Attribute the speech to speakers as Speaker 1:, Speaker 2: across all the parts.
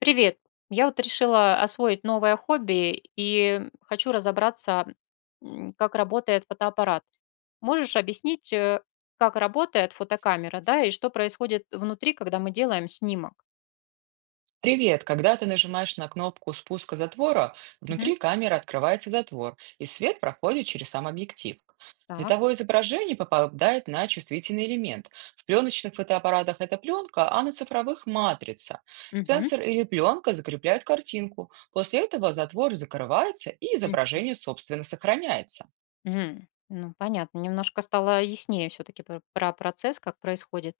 Speaker 1: Привет. Я вот решила освоить новое хобби и хочу разобраться, как работает фотоаппарат. Можешь объяснить, как работает фотокамера, да, и что происходит внутри, когда мы делаем снимок?
Speaker 2: Привет! Когда ты нажимаешь на кнопку спуска затвора,
Speaker 1: Мгм.
Speaker 2: внутри камеры открывается затвор, и свет проходит через сам объектив.
Speaker 1: Так.
Speaker 2: Световое изображение попадает на чувствительный элемент. В пленочных фотоаппаратах это пленка, а на цифровых – матрица.
Speaker 1: Мгм.
Speaker 2: Сенсор или пленка закрепляют картинку. После этого затвор закрывается, и
Speaker 1: М,
Speaker 2: изображение, собственно, сохраняется.
Speaker 1: мгм. Ну, понятно. Немножко стало яснее все-таки про процесс, как происходит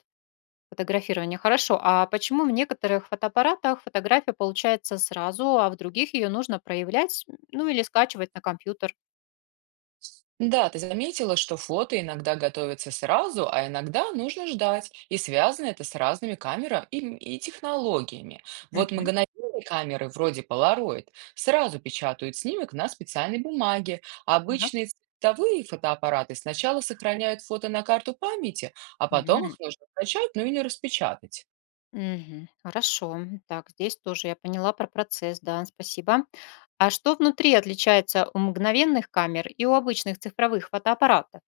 Speaker 1: фотографирование. Хорошо. А почему в некоторых фотоаппаратах фотография получается сразу, а в других ее нужно проявлять, ну или скачивать на компьютер?
Speaker 2: Да, ты заметила, что фото иногда готовится сразу, а иногда нужно ждать. И связано это с разными камерами и технологиями. Вот мгновенные камеры, вроде Polaroid, сразу печатают снимок на специальной бумаге. А
Speaker 1: Так.
Speaker 2: обычные цветовые фотоаппараты сначала сохраняют фото на карту памяти, а потом
Speaker 1: Мгм.
Speaker 2: их нужно скачать, ну или распечатать.
Speaker 1: Мгм. Хорошо. Так, здесь тоже я поняла про процесс, да, спасибо. А что внутри отличается у мгновенных камер и у обычных цифровых фотоаппаратов?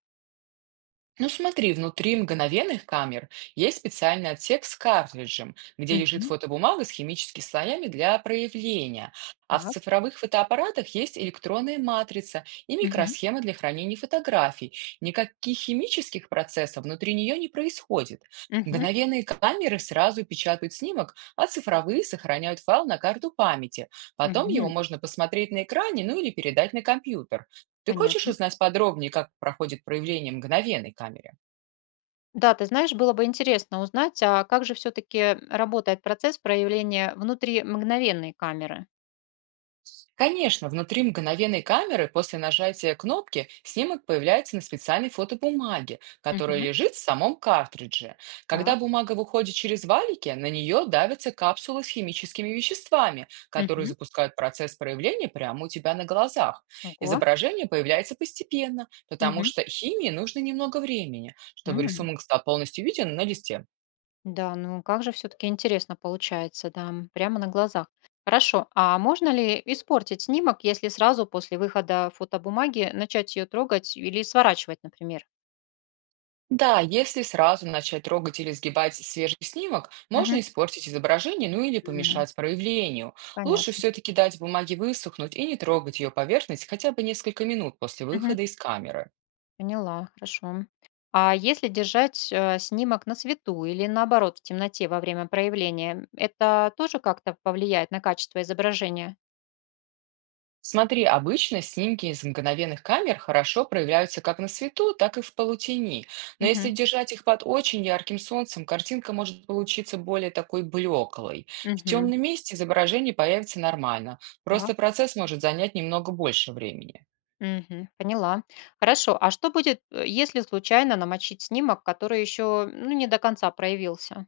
Speaker 2: Ну смотри, внутри мгновенных камер есть специальный отсек с картриджем, где лежит
Speaker 1: Мгм.
Speaker 2: фотобумага с химическими слоями для проявления. А в
Speaker 1: Так.
Speaker 2: цифровых фотоаппаратах есть электронная матрица и
Speaker 1: Мгм.
Speaker 2: микросхема для хранения фотографий. Никаких химических процессов внутри нее не происходит.
Speaker 1: Мгм.
Speaker 2: Мгновенные камеры сразу печатают снимок, а цифровые сохраняют файл на карту памяти. Потом его
Speaker 1: Мгм.
Speaker 2: можно посмотреть на экране, ну или передать на компьютер. Ты хочешь
Speaker 1: Понятно.
Speaker 2: узнать подробнее, как проходит проявление мгновенной камеры?
Speaker 1: Да, ты знаешь, было бы интересно узнать, а как же все-таки работает процесс проявления внутри мгновенной камеры?
Speaker 2: Конечно, внутри мгновенной камеры после нажатия кнопки снимок появляется на специальной фотобумаге, которая
Speaker 1: Мгм.
Speaker 2: лежит в самом картридже. Когда
Speaker 1: Так.
Speaker 2: бумага выходит через валики, на нее давятся капсулы с химическими веществами, которые
Speaker 1: Мгм.
Speaker 2: запускают процесс проявления прямо у тебя на глазах.
Speaker 1: Ого.
Speaker 2: Изображение появляется постепенно, потому
Speaker 1: Мгм.
Speaker 2: что химии нужно немного времени, чтобы
Speaker 1: М.
Speaker 2: рисунок стал полностью виден на листе.
Speaker 1: Да, ну как же все-таки интересно получается, да, прямо на глазах. Хорошо, а можно ли испортить снимок, если сразу после выхода фотобумаги начать ее трогать или сворачивать, например?
Speaker 2: Да, если сразу начать трогать или сгибать свежий снимок,
Speaker 1: Мгм.
Speaker 2: можно испортить изображение, ну или
Speaker 1: М,
Speaker 2: помешать проявлению. Лучше
Speaker 1: понятно.
Speaker 2: все-таки дать бумаге высохнуть и не трогать ее поверхность хотя бы несколько минут после
Speaker 1: Мгм.
Speaker 2: выхода из камеры.
Speaker 1: Поняла, хорошо. А если держать снимок на свету или наоборот в темноте во время проявления, это тоже как-то повлияет на качество изображения?
Speaker 2: Смотри, обычно снимки из мгновенных камер хорошо проявляются как на свету, так и в полутени. Но
Speaker 1: Угу.
Speaker 2: если держать их под очень ярким солнцем, картинка может получиться более такой блеклой. В
Speaker 1: Угу.
Speaker 2: темном месте изображение появится нормально, просто процесс может занять немного больше времени.
Speaker 1: Мгм. Поняла. Хорошо. А что будет, если случайно намочить снимок, который еще, ну, не до конца проявился?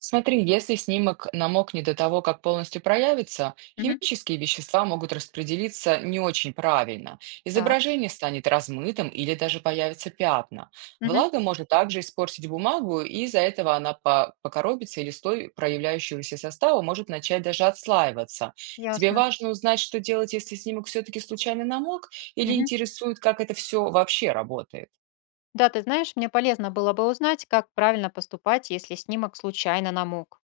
Speaker 2: Смотри, если снимок намокнет до того, как полностью проявится,
Speaker 1: Мгм.
Speaker 2: химические вещества могут распределиться не очень правильно.
Speaker 1: Так.
Speaker 2: Изображение станет размытым или даже появятся пятна.
Speaker 1: Мгм.
Speaker 2: Влага может также испортить бумагу, и из-за этого она покоробится, или слой проявляющегося состава может начать даже отслаиваться. Тебе
Speaker 1: Ясно.
Speaker 2: важно узнать, что делать, если снимок все-таки случайно намок, или
Speaker 1: Мгм.
Speaker 2: интересует, как это все вообще работает?
Speaker 1: Да, ты знаешь, мне полезно было бы узнать, как правильно поступать, если снимок случайно намок.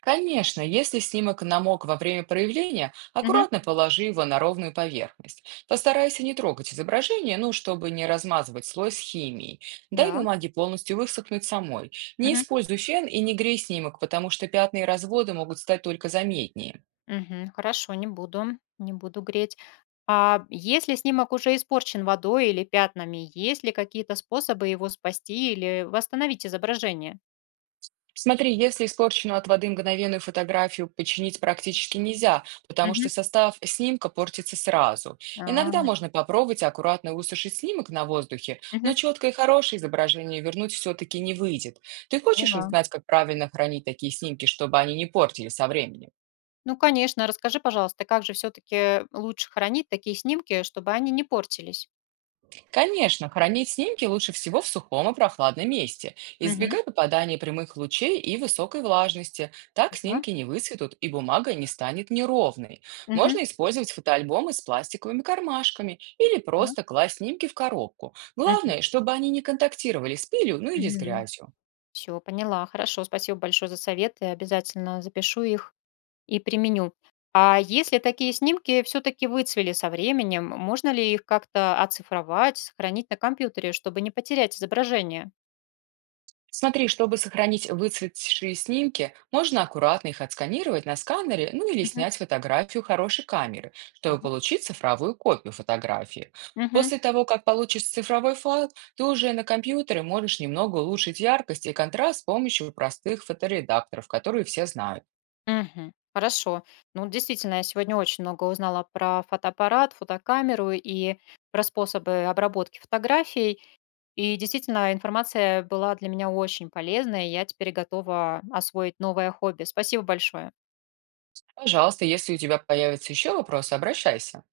Speaker 2: Конечно, если снимок намок во время проявления,
Speaker 1: Мгм.
Speaker 2: аккуратно положи его на ровную поверхность. Постарайся не трогать изображение, ну, чтобы не размазывать слой с химией. Дай
Speaker 1: Да.
Speaker 2: бумаге полностью высохнуть самой. Не
Speaker 1: Мгм.
Speaker 2: используй фен и не грей снимок, потому что пятна и разводы могут стать только заметнее.
Speaker 1: Мгм. Хорошо, не буду, не буду греть. А если снимок уже испорчен водой или пятнами, есть ли какие-то способы его спасти или восстановить изображение?
Speaker 2: Смотри, если испорченную от воды мгновенную фотографию починить практически нельзя, потому
Speaker 1: Мгм.
Speaker 2: что состав снимка портится сразу.
Speaker 1: А,
Speaker 2: Иногда можно попробовать аккуратно высушить снимок на воздухе, но
Speaker 1: мгм.
Speaker 2: четкое и хорошее изображение вернуть все-таки не выйдет. Ты хочешь
Speaker 1: Поняла.
Speaker 2: узнать, как правильно хранить такие снимки, чтобы они не портили со временем?
Speaker 1: Ну, конечно, расскажи, пожалуйста, как же все-таки лучше хранить такие снимки, чтобы они не портились?
Speaker 2: Конечно, хранить снимки лучше всего в сухом и прохладном месте.
Speaker 1: Мгм.
Speaker 2: Избегай попадания прямых лучей и высокой влажности. Так
Speaker 1: Ага.
Speaker 2: снимки не выцветут и бумага не станет неровной.
Speaker 1: Мгм.
Speaker 2: Можно использовать фотоальбомы с пластиковыми кармашками или
Speaker 1: Так.
Speaker 2: просто класть снимки в коробку.
Speaker 1: Мгм.
Speaker 2: Главное, чтобы они не контактировали с пылью, ну или с
Speaker 1: М.
Speaker 2: грязью.
Speaker 1: Всё, поняла. Хорошо, спасибо большое за советы. Обязательно запишу их и применю. А если такие снимки все-таки выцвели со временем, можно ли их как-то оцифровать, сохранить на компьютере, чтобы не потерять изображение?
Speaker 2: Смотри, чтобы сохранить выцветшие снимки, можно аккуратно их отсканировать на сканере, ну или
Speaker 1: Мгм.
Speaker 2: снять фотографию хорошей камеры, чтобы
Speaker 1: Так.
Speaker 2: получить цифровую копию фотографии.
Speaker 1: Мгм.
Speaker 2: После того, как получишь цифровой файл, ты уже на компьютере можешь немного улучшить яркость и контраст с помощью простых фоторедакторов, которые все знают.
Speaker 1: Мгм. Хорошо. Ну, вот действительно, я сегодня очень много узнала про фотоаппарат, фотокамеру и про способы обработки фотографий. И действительно, информация была для меня очень полезная. И я теперь готова освоить новое хобби. Спасибо большое.
Speaker 2: Пожалуйста, если у тебя появятся еще вопросы, обращайся.